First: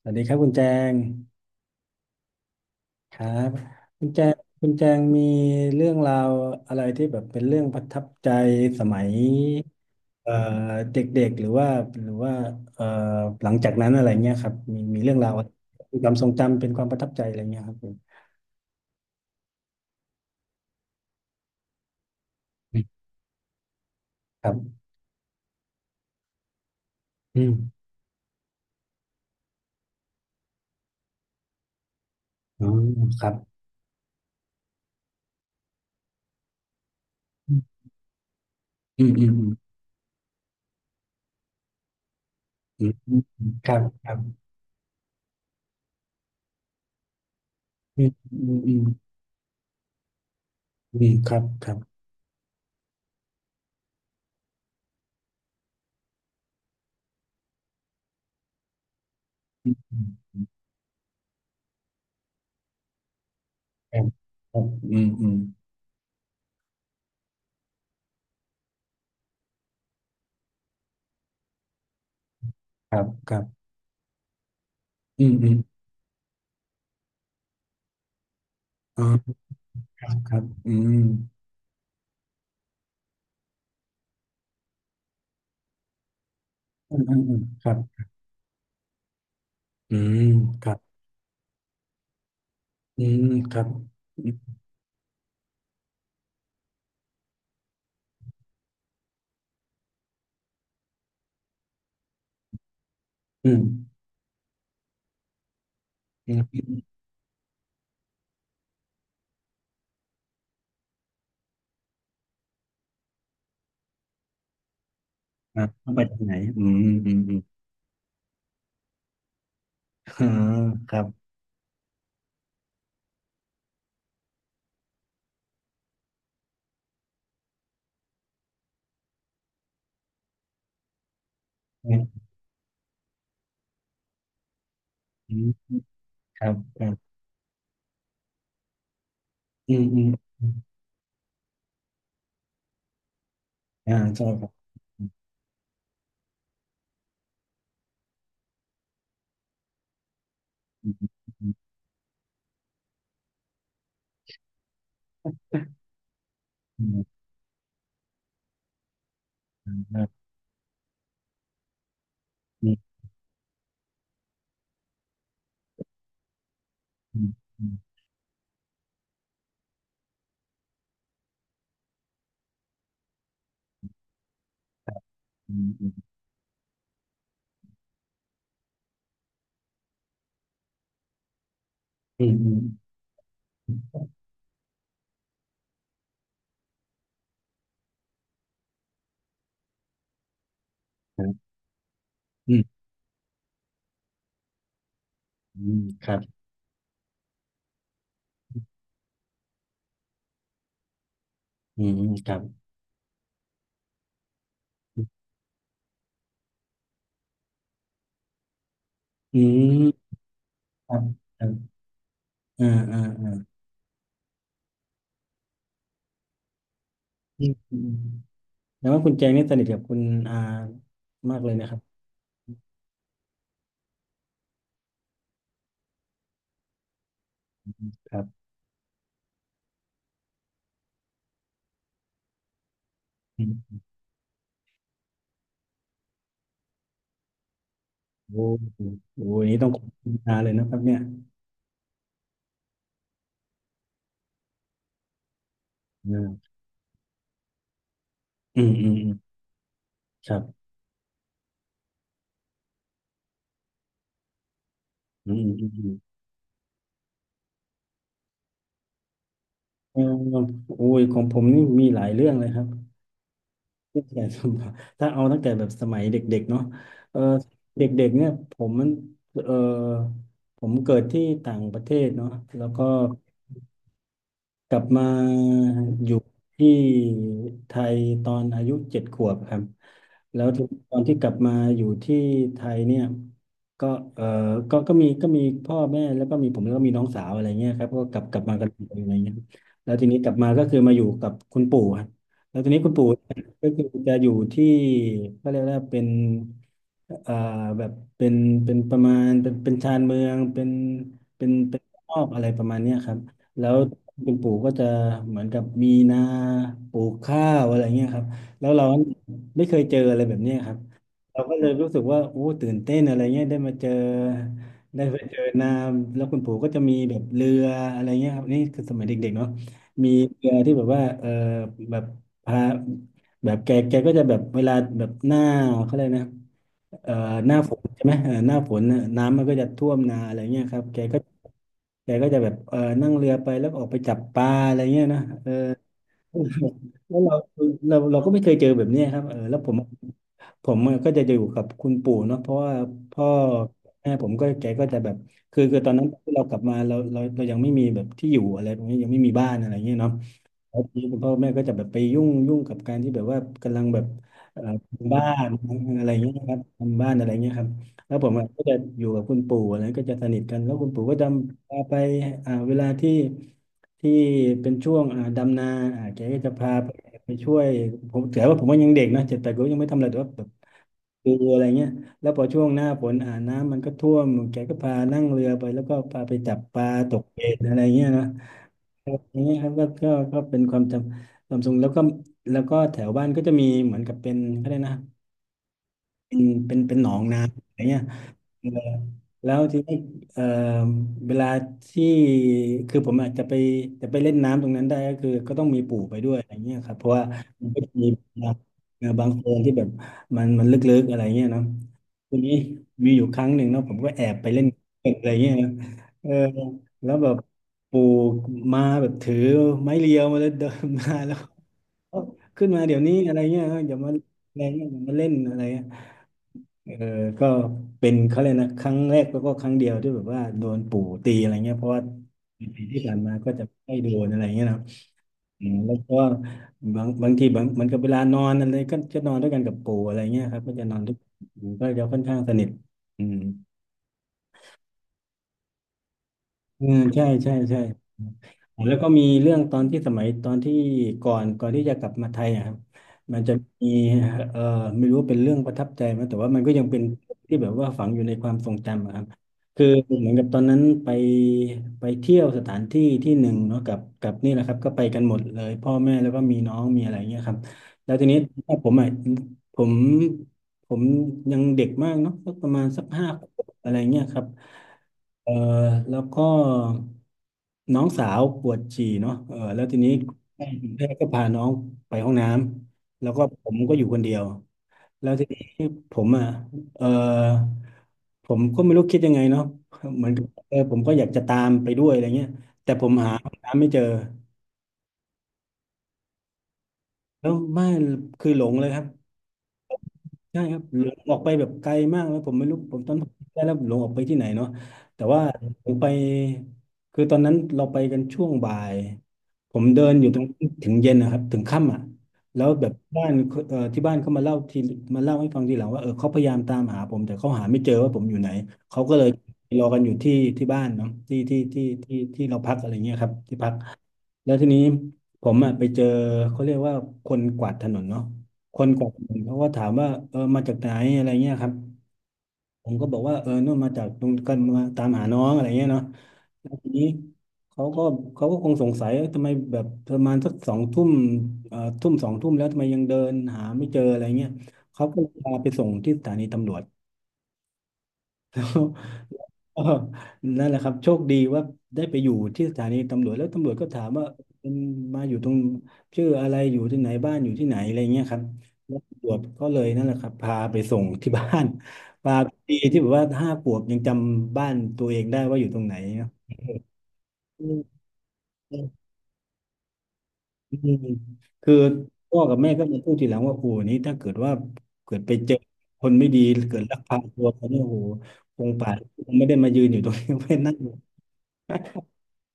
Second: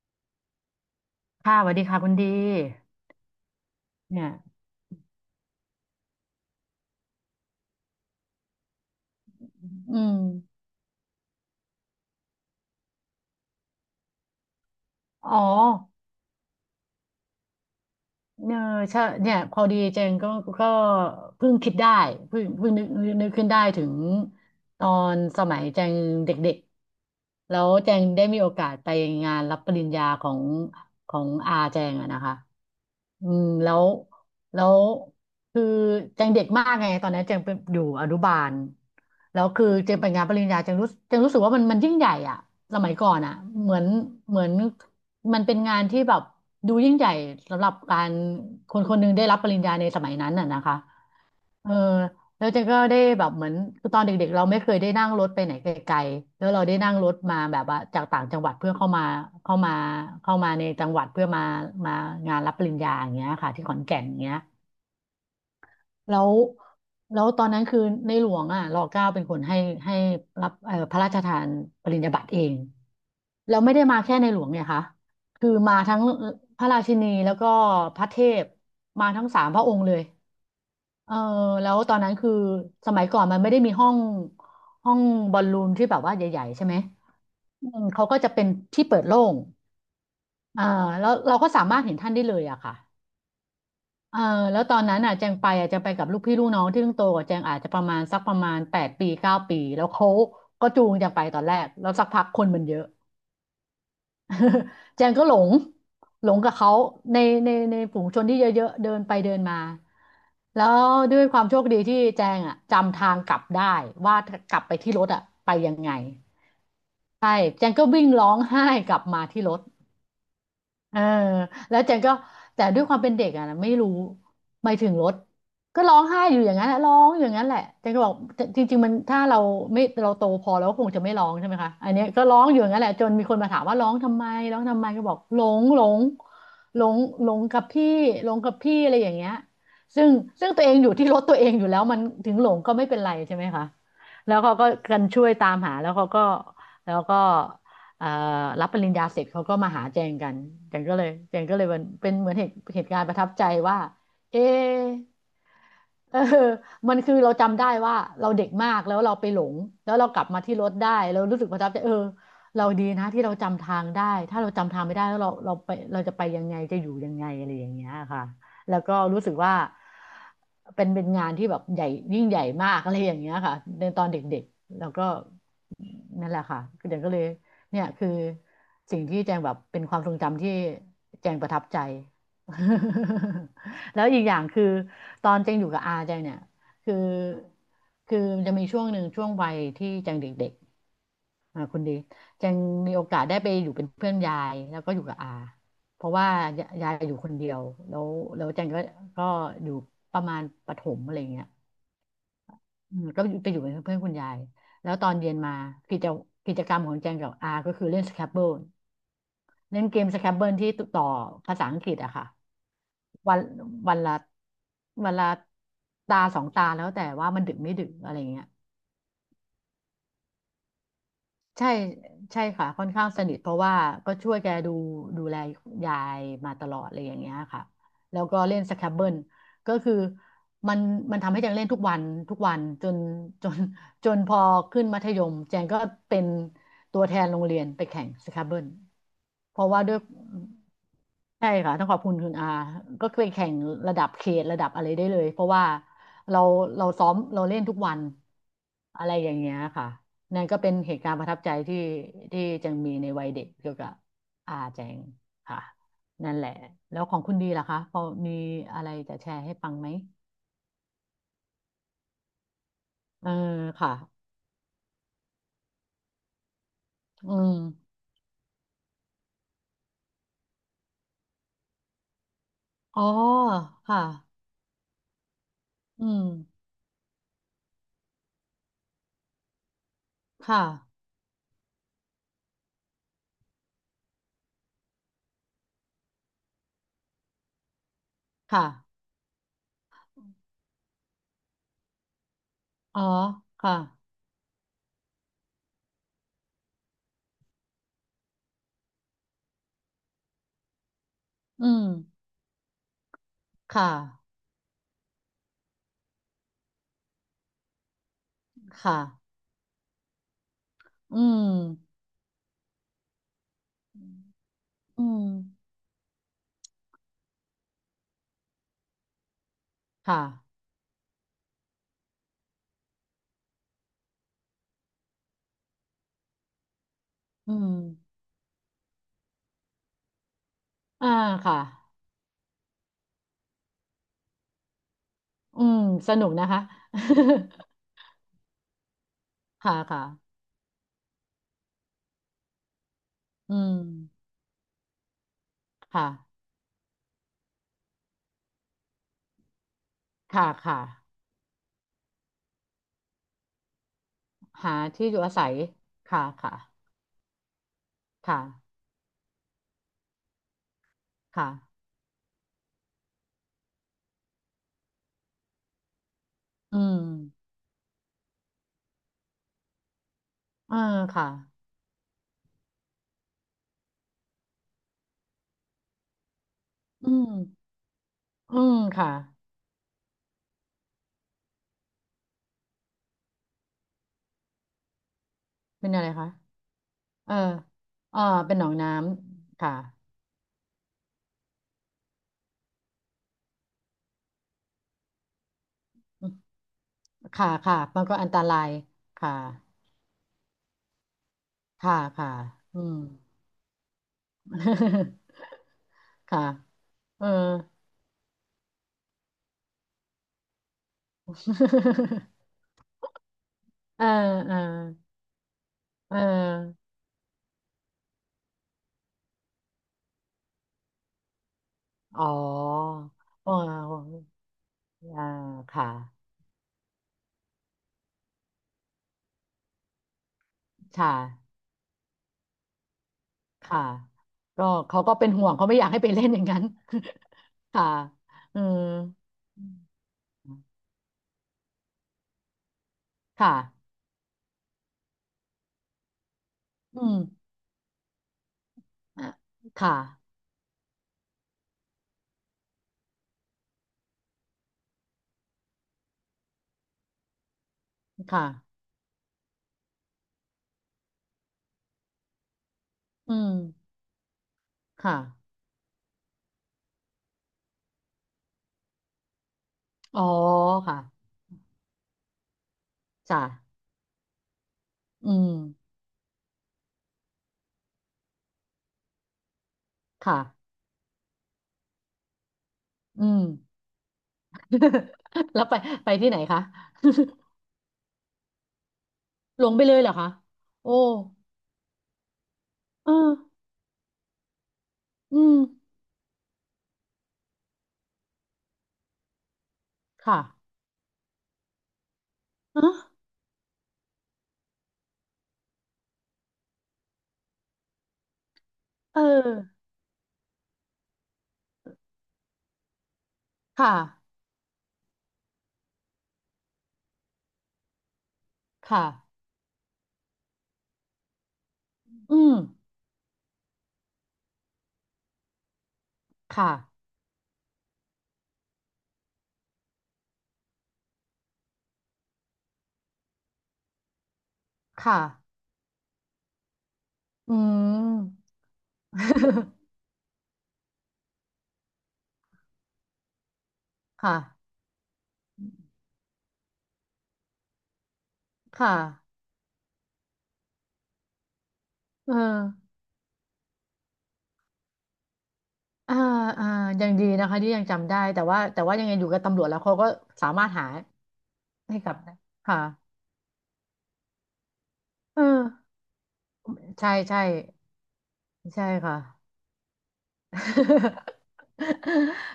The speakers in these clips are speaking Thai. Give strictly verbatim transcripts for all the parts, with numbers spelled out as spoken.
สวัสดีครับคุณแจงค่ะสวัสดีค่ะคุณดีครับคุณแจเนี่ยงคุณแจงมีเรื่องราวอะไรที่แบบเป็นเรื่องประทับใจสมัยอืมเอ่อเด็กๆหรือว่าหรือว่าเอ่อหลังจากนั้นอะไรเงี้ยครับมีมีเรื่องราอ๋วอเป็นความทรงจำเป็นความประทับใจอะไรเงี้ยครับผมเนี่ยใช่เนี่ยพอดีเจงก็ก็เพิ่งคิดได้เพิ่งเพิ่งอืนึมกนึกนึกขึ้นได้ถึงครับตอนสมัยแจงเด็กอืๆแล้วมแจงได้มีโอกาสไปงานรับปริญญาของของอาแจงอะนะคะอ๋อคอืรับมแล้ว แล้วคือแจงเด็กมากไงตอนนั้นแจงเป็นอยู่อนุบาลอืมอืมแล้วคือแจงไปงานปริญญาแจงรู้แจงรู้สึกว่ามันมันยิ่งใหญ่อะสอืมัมยก่ออืนมอะอืมคเหรัมือบนครับเหมือนมันเป็นงานที่แบบดูยิ่งใหญ่สำหรับกาอืมรอืมคอืมนคนหนึงได้รับปริญญาในสมัยนั้นน่ะนะคะอืมครับคเออรับแล้วเจนก็ได้แบบเหมือนคือตอนเด็กๆเราไม่เคยได้นั่งรถไปไหนไกลๆแล้วเราได้นั่งรถมาแบบว่าจากต่างจังหวัดเพื่อเข้ามาเข้าอืมามอืมเข้ามาในจังหวัดเพื่อมามางานรับปริญญาอย่างเงี้ยค่ะที่ขอนแก่นอย่างเงี้ย ครับครับอืมอืมแล้วแล้วตอนนั้นคือในหลวงอ่ะรอเก้าเป็นคนให้ให้รับเอ่อพระราชทานปริญญาบัตรเองครับครับแล้วไม่ได้มาแค่ในหลวงเนี่ยค่ะอืมคือือมมาทั้งพระราชินีแล้วก็พระเทพอ๋อ มาทั้งสามพระองค์เลคยรับครับอืมเออแล้วตอนนั้นคือสมัยก่อนมันไม่ได้มีห้องห้องบอลลูนที่แบบว่าใหญ่ๆใช่ไหมอืมอืมอืมคอืรับมเขาก็จะเป็นที่เปิดโล่งอืมอ่าครับแล้วเราก็สามารถเห็นท่านได้เลยอะค่ะ อืมครับเออือมแล้วตอนนั้นอ่ะแจงไปอ่ะแจงไปกับลูกพี่ลูกน้องที่เพิ่งโตกว่าแจงอาจจะประมาณสักประมาณแปดปีเก้าปีแล้วเขาก็จูงแจงไปตอนแรกแล้วสักพักคนมันเยอะ อืม แจงก็หลงหลอืงกับเขามในในในฝูงชนที่เยอะๆเดินไปเดินมาแล้วด้วยความโชคดีที่แจงอ่ะจำทางกลับได้ว่ากลับไปที่รถอ่ะไปครับยังต้อไงงไปทางไหนอืมอืมอืใช่มแจงก็วิ่งร้องไห้กลับมาที่รถ อ่าคเอรัอบแล้วเจนก็แต่ด้วยความเป็นเด็กอะนะไม่รู้หมายถึงรถก็ร้องไห้อยู่อย่างนั้นแหละร้องอยู่อย่างนั้นแหละเจนก็บอกจริงๆมันถ้าเราไม่เราโตพอแล้วก็คงจะไม่ร้องใช่ไหมคะอัอืนเนี้ยมก็ร้องอยู่อย่างนั้นแหละจนมีคนมาถามว่าร้องทำไมร้องทำไมก็บอกอืหลมงหลงครับคหลรังบหลงกับพี่หลงกับพี่อะไรอย่างเงี้ยอืมอืซึ่มงอืซึ่งมตัวเองอยู่ที่รถตัวเองอยู่แล้วมันถึงหลงก็ไม่เป็นไรใช่ไหมคะอ่าใช่แล้วครับเขาก็กันช่วยตามหาแล้วเขาก็แล้วก็ เอ่อรับปริญญาเสร็จเขาก็มาหาแจงกันแจงอืก็เลยมแจงก็เลยเป็นเป็นเหมือนเหตุเหตุการณ์ประทับใจว่าเอะเอออืมันมคือเราจำได้ว่าเราเด็กมากแล้วเราไปหลงอืแล้วเรากมลับมาที่รถได้เรารู้สึกประทับใจเออเราดีอนะที่เราจำทางได้ถ้าเราจำทางไม่ได้แล้วเราเราไปเราจะไปยังไงจะอยู่ยังืไงอะไรอย่างมเงี้ยค่ะแล้วก็รู้สึกว่าเป็นเป็นงานที่แบบใหญ่ยิ่งใหญ่มากอะไรอย่างเงี้ยค่ะในตอนเด็กๆแล้วก็อืมนั่นแหละค่ะเดี๋ยวก็เลย เนี่ยคือสิ่งที่แจงแบบเป็นความทรงจำที่แจงประทับใจ แล้วอีกอย่างคือตอนแจงอยู่กับอาแจงเนี่ยคือคือมันจะมีช่วงหนึ่งช่วงวัยที่แจงเด็กครับๆอ่าคุณดีแจอืมอืมอืมอืงมอืมอืมมีโอกาสได้ไปอยู่เป็นเพื่อนยายแล้วก็อยู่กับอาอืมเพคราะรับว่ายายายอยู่คนเดียวแล้วแล้วแจงก็ก็อยู่ประมาณประถมอะไรเงี้ยอืมอืมครับอืมก็ไปอยู่เป็นเพื่อนคุณยายแล้วอืตมอนครับเย็นมากิจกิจกรรมของแจงกับอาก็คือเล่นสแครบเบิล อืเล่นเกมมสแครบเบิลที่ครัต่บอครัภาษาบอังกฤษอะค่ะอ่าอ่าอ่าวันวันละวันละตาสองตาแล้วแต่ว่ามัอืนมดึกไม่อืดึมกอือะมไรเงี้ย แล้วว่าคุณแจงนี่สนิทกับคุณอามากเลยใช่นะครับ ใช่ค่ะค่อนข้างสนิทเพราะว่าก็ช่วยแกดูดูแลยายมาตลอดอะไรอย่างเงี้ยค่ะคแล้รัวก็บเล่นสแครบเบิลก็คือมันมันทำให้แจงเล่นทุกวันทุกวันจนอืจน ม จนพอขึ้นมัธยมแจงก็เป็นตัวแทนโรงเรียนไปแข่งสแครโอ้บเบิลโหโอ้โหอันนี้เพต้อราะงขอว่าบด้วยคุณนาเลยนะครับเนี่ยใช่ค่ะต้องขอบคุณคุณอาก็เคยแข่งระดับเขตระดับอะไรได้เลยเพราะว่าอ่าเราเราซ้อมเราเล่นทุกวันอืมอืมอะอืมไรอย่างเงี้ยค่ะ ครันั่นก็บเป็นเหตุการณ์ประทับใจที่ที่แจังมีในวัยเด็กเกี่ยวกับอาแจงอืมค่ะอืมอืมอืมนั่นแหละแล้วของคุณดีล่ะคะพอมีอะไรจะแชร์ให้ฟังไหมเออโอ้ยของผมนี่มีหลายเรื่องเลยครับ เออค่ะตั้งแต่สมัยถ้าเอาตั้งแต่แบบสมัยเด็กๆเนาะเอออืมเด็กๆเนี่ยผมมันเออผมเกิดที่ต่างประเทศเนาะแล้วก็อ๋อค่ะกลับมาอือยู่มที่ไทยตอนอายุเจ็ดขวบครับ แล้วค่ะทีนี้ตอนที่กลับมาอยู่ที่ไทยเนี่ยก็เออก็ก็มีก็มีพ่อแม่แล้วก็มีผมแล้วก็มีน้องสาวอะไรเงี้ยครับก็กลับกลับมาค่ะกันมเยอะไรเงี้ยครับแล้วทีนี้กลับมาก็คือมาอยู่กับคุณปู่ครับแล้วทีนี้คุณอ๋อปู่เนี่ยก็ค่ะคือจะอยู่ที่ก็เรียกว่าเป็นเอ่อแบบเป็นเป็นประมาณเป็นเป็นชานเมืองเป็นเป็นอืเป็นมนอกอะไรประมาณเนี้ยครับแล้วค่ะคุณปู่ก็จะเหมือนกับมีนาปลูกข้าวอะไรเงี้ยครับแล้วเรา ค่ะไม่เคยเจออะไรแบบเนี้ยครับอืเรามก็เลยรู้สึกว่าโอ้ตื่นเต้นอะไรเงี้ยได้มาเจอได้อืไปมเจอน้ำแล้วคุณปู่ก็จะมีแบบเรืออะไรเงี้ยครับนี่คือสมัยเด็กๆเนาะมีค่ะเรือที่แบบว่าเออแบบพาแบบแกแกก็จะแบบเวลาแบบหน้าเขาเลยกนะเอ่อหอืน้าฝมนใช่ไหมเออหน้าฝนน่ะน้ำมันก็จะท่วมนาอะไรเงี้ยครับแกอ่าก็ค่ะแกก็จะแบบเออนั่งเรือไปแล้วก็ออกไปจับปลาอะไรเงี้ยนะเอออืมสนุกนะคะ แล้วเราเราเราก็ไม่เคยเจอแบบเนี้ยครับเออแล้ว ผค่ะม ค่ะผมอะก็จะอยู่กับคุณปู่เนาะเพราะว่าพ่ออืแม่ผมมก็แกก็จะแบบคือคือตอนนั้ค่ะนที่เรากลับมาเราเราเรายังไม่มีแบบที่อยู่อะไรตรงนี้ยังไม่มีบ้านอะไรเงี้ยเนาะค่ะแล้ค่ะ วทีนี้คุณพ่อคุณแม่ก็จะแบบไปยุ่งยุ่งกับการที่แบบว่ากำลังแบบเอ่อหาที่อทำยู่บ้าอาศันยอะไรค่ะ เงี้ยคค่ะรับทำบ้านอะไรเงี้ยครับแล้วผมค่ะอะก็จะอยู่กับคุณปู่อะไรก็จะสนิทกันแล้วคุณปู่ก็จะพาค่ะไปอ่าเวลาที่ที่เป็นช่วงอ่าดำนาอ่าแกก็จะพาอืไปมไปช่วยผมถือว่าผมว่ายังเด็กนะเจ็ดแปดก็ยังไม่ทำอะไรแต่ว่า อ่าค่ะดูอะไรเงี้ยแล้วพอช่วงหน้าฝนอ่าน้ำมันก็ท่วมแกก็พานั่งเรือไปแล้วก็พาไปจับปลาอืตกมเบ็ดอะไรเงี้ยนะอืมค่ะ อย่างเงี้ยครับก็ก็ก็เป็นความจำความทรงแล้วก็แล้วก็แถวบ้านก็จะมีเหมือนกับเป็นก็ได้นะเป็นอะไรคะเป็นเป็นเป็นหนองเออน้ำอะไรเงี้ยอ่าเป็นหนเออองน้แล้ำวค่ะทีนี้เออเวลาที่คือผมอาจจะไปจะไปเล่นน้ำตรงนั้นได้ก็คือก็ต้องมีปู่ไปอืด้วมยอะไรเงี้ยครับเพราะว่าค่ะมันค่ะ ก็จะมันมีก็อันตราย เอ่อบางค่ะ โคลนที่แบบมันมันลึกๆอะไรเงี้ยเนาะ ค่ะค่ะทีนี้อืม มีอยู่ครั้งหนึ่งเนาะผมก็แอบไปเล่นเกม อะไรเงี้ยนะเออค่ะแล้วเออ แบบปู่มาแบบถือไม้เรียวมาแล้วเดินมาแล้วเอ้า ขึ้นมาเดี๋ยวนี้อะไรเงี้ยออย่าเออมาเออะอไรเงี้ยอย่ามาเล่นอะไรเงี้ยเออเออก็เป็นเขาเลยกนะครั้งแรกแล้วก็ครั้งเดียวที่แบบว่าโดนปู่ตีอะไรเงี้ยเพราะว่าอ๋อปีที่ผ่านมาก็อ๋จะไม่โดอนอะไรเงี้ยนะอ่าอืมค่ะแล้วก็บางบางทีบางมันก็เวลานอนอะไรก็จะนอนด้วยกันกับปู่อะไรเงี้ยครับก็จะนอนค่ะ ด้วยก็จะค่อนข้างสนิทอืม ค่ะก็เขาก็เป็นห่วงเขาไม่อยากให้ไปเล่นอย่างนั้น อืมใช่ใช่ ใช่ค่ะเออแล้วก็มีเรื่องอืตมอนที่สมัยตอนที่ก่อนก่อนที่จะกลับมาไทยอะครับมันค่ะจะมีเอ่อไม่รู้ว่าเป็นเรื่องประทับใจไหมแต่ว่ามันก็ยังเป็อืนมที่แบบว่าฝังอยู่ในความทรงจำอะครัอ่ะบคือค่ะเหมือนกับตอนนั้นไปไปเที่ยวสถานที่ที่หนึ่งเนาะกับกับนี่แหละครับก็ไปกันหมดเลยพ่อแม่แล้วก็มีน้องมีอะไรเงี้ยครับแล้วทีนี้ค่ะผมอ่ะผมผมยังเด็กมากเนาะสักประมาณสักห้าอืขมวบอะไรเงี้ยครับ ค่ะเออแล้วก็น้องสาวปวดฉี่เนาะเออแล้วทีนี้อ๋อค่ะแพทย์ก็พาน้องไปห้องน้ำแล้วจ้ะก็ผมก็อยู่คนเดียวแล้อืวทีมนี้ผมอ่ะเออผมก็ไม่รู้คิดยังไงเนาะเหมือนค่ะกับเออผมก็อยากจะตามไปด้วยอะไรเงี้ยแต่ผมอืหาม ห้องน้ำไม่เจอ แล้วไปไปที่ไหนคะ แล้วไม่คือหลงเลยครับ หลงไปเลยเหรอคะใช่ครับโอ้หลงออกไปแบบไกลมากแล้วผมไม่รู้ผมตเออนผมอได้แล้วหลงออกไปที่ไหนเนาะแต่อืว่ามผมไปคือตอนนั้นเราไปกันช่วงบ่ายผมเดินอยู่ตค่ะรงถึงเย็นนะครับถึงค่ำอ่ะแล้วเอแบอบบ้านเอ่อที่บ้านเขามาเล่าทีมาเล่าให้ฟังทีหลังว่าเออเขาพยายามตามหาผมแต่เขาหาไม่เจอว่าผมอยู่ไหนเขาก็เอเลยรออกันอยู่ที่ที่บ้านเนาะที่ที่ที่ที่ที่เราพักอะไรเงี้ยครับที่พัก ค่ะแล้วทีนี้ผมอ่ะไปเจอเขาเรียกว่าคนกวาดถนนเนาะคนกค่ะวาดถนนเขาก็ถามว่าเออมาจากไหนอะไรเงี้ยครับอืมผมก็บอกว่าเออนู่นมาจากตรงกันมาตามหาน้องอะไรเงี้ยเนาะแล้ค่ะวทีนี้เขาก็เขาก็คงสงสัยเอ้ยทำไมแบบประมาณสักสองทุ่มเอ่อทุ่มสองทุ่มแล้วทำไมยังเดินหาไม่เจออะไรเงี้ยเขาก็ค่ะพาไปส่งที่สถานีตำรวจ อืม แล้วก็ นั่นแหละครับโชคดีว่าได้ไปอยู่ที่สถานีตำรวจแล้วตำรวจก็ถามว่าค่ะ เป็นมาอยู่ตรงชื่ออะไรอยู่ที่ไหนบ้านอยู่ที่ไหนอะไรเงี้ยครับค่ะแล้วตำรวจก็เลยนั่นแหละครับพาไปส่งที่บ้าน เพาดีออที่แบบว่าห้าขวบยังจำบ้านตัวเองได้ว่าอยู่ตรงไหนอ่าเนาะอ่ายังดีนะคะอืที่มยังจำได้แต่ว่าอแต่ว่ายังไงอยู่กับตำรวจแล้วเขาก็สามารถืหามคือให้กลับได้พ่อกับแม่ค่ะก็มาพูดทีหลังว่าโอ้โหนี่ถ้าเกิดว่าเกิดไปเออเจอคนไม่ดีเกิดลักใช่พาใช่ตัวเขาเนี่ยโอ้โหคงใช่ป่านค่ะ คงไม่ได้มายืนอยู่ตรงนี้ ไม่นั่ง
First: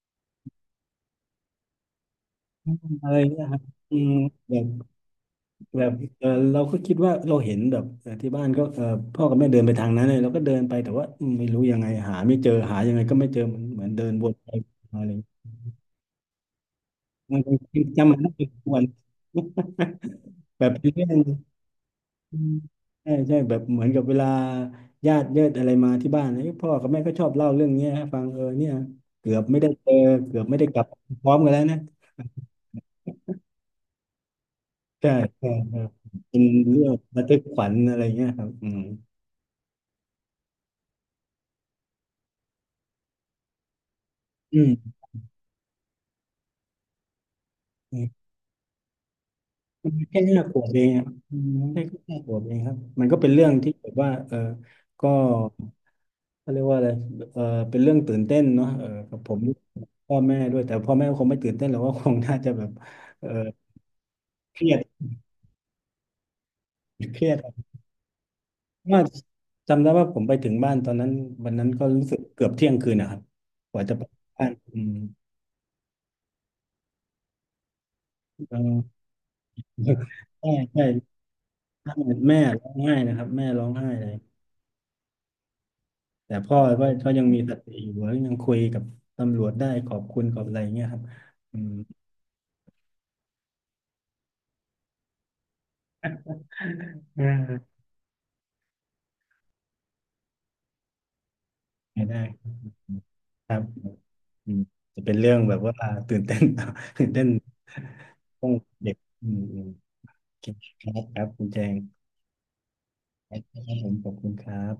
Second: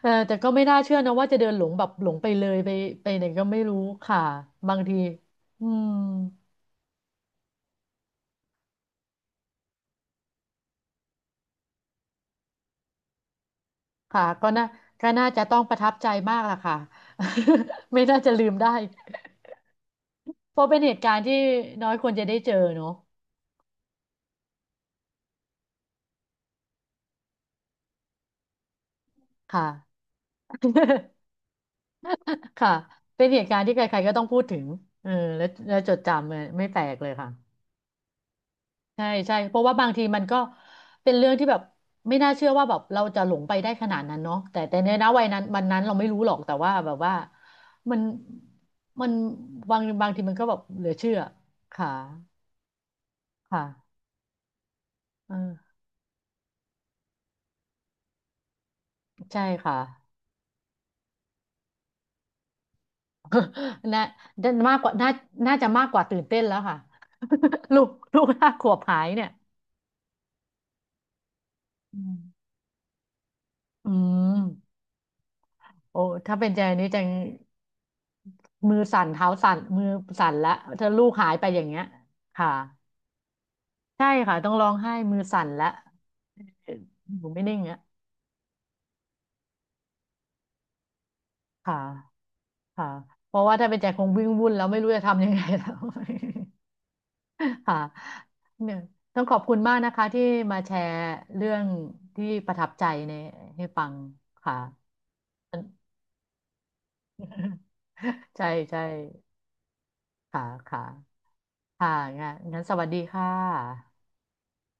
เออแต่ก็ไม่น่าเชื่อนะว่าจะเดินหลงแบบหลงไปเลยไปอะไปไรไหนเงี้ก็ยครัไม่บรู้อืมค่ะแบบบางทีอืแบมบเออเราก็คิดว่าเราเห็นแบบเอ่อที่บ้านก็เออพ่อกับแม่เดินไปทางนั้นเลยเราก็เดินไปแต่ว่าอืมไม่รู้ยังไงหาไม่เจอหายังไงก็ไม่เจอเหมือนเหมือนเดินวค่ะนไปก็วน่านมาอะก็ไรน่าเงี้จะยต้องประทับใจมากล่ะค่ะ มันก็ ไม่จำมัน น่า ได้จะเป็ลืนมได้วัน เพ แบราะบเป็นเป็นเหตุเรื่กาอรงณ์ที่น้อยคนจะอืได้มเจอเนอะใช่ใช่แบบเหมือนกับเวลาญาติเยอะอะไรมาที่บ้านเอ้ยพ่อกับแม่ก็ชอบเล่าเรื่องเนี้ยให้ฟังเออเนี่ยเกือบไม่ค่ะ ได้เจอเกือบไม่ได้กลับพ ร้อมกันแล้วนะค่ะเป็นเหตุการณ์ที่ใครๆก็ต้องพูดถึงเอใช่อและใช่และใช่จดจำเลเป็ยนไม่แปเรื่ลองกเลยระค่ะทึกขวัญอะไรเงี้ยครับอืม ใช่ใช่เพราะว่าบางทีมันก็เป็นเรื่องที่แบบไม่น่าเชื่อว่าแบบเราจะหลงไปได้ขนาดนั้นเนาะอืแต่แต่ในมนะวัยนั้นวันนั้นเราไม่รู้หรอกแต่ว่าแบบว่ามัอืนมมันบางมันบางแค่ทีมันห้าก็ขแบบวบเอเหลืงออะเชื่ออืมแค่ค่ะห้าขวบเองครับมันก็เป็นเรื่องที่แบบค่ะว่าเออก็เออเขาเรียกว่าอะไรเออเป็นเรื่องตื่นเต้นเนาะเออกับผมใช่ค่ะ พ่อแม่ด้วยแต่พ่อแม่ก็คงไม่ตื่นเต้นหรอกว่าคงน่าจะแบบเออ น่าน่าเครียมากกว่าดน่าน่าจะมากกว่าตื่นเต้นแล้วค่ะ เครียดรับ ลูกลูกห้าขวบหาว่ายเนี่ยจำได้ว่าผมไปถึงบ้านตอนนั้นวันนั้นก็อืรู้สึกเกืมอบเที่ยงคืนนะครับกว่าอืจะไปบ้านม อืมโอ้ถ้าเป็นใจนี้จังมือเออ สั่นเท้าสั่น มือสั่นใช่ละเธใช่อลูกหายไปอย่างเงี้ยแม่ค่ะร้องไห้นะครับแม่ร้องไห้เลใช่ย ค่ะต้องร้องไห้มือสั่นละแต่พ่อก็ก็อยังยู่มีไม่สนิ่งติอ่ะอยู่แล้วยังคุยกับตำรวจได้ขอบคุณขอบอะไรเงี้ยครับอืมค่ะค่ะเพราะว่าถ้าเป็นใจคงวิ่งวุ่นแล้วไม่รู้จะทำยังไงแล้ว อ่ าค่ะเนี่ยต้องขอบคุณมากนะคะที่มาแชร์เรื่องไม่ได้ที่ประทับใจในครับให้ฟังอืค่ะ มจะเป็นเรื่องแบบว่าตื่นเต้น ตื่นเต้น ต้ใช่องใช่เด็กอืมอืมโอค่ะเคค่ะครับคุณแจงค่ะงั้นงั้นสวัสดีค่ะครับผมขอบคุณครับ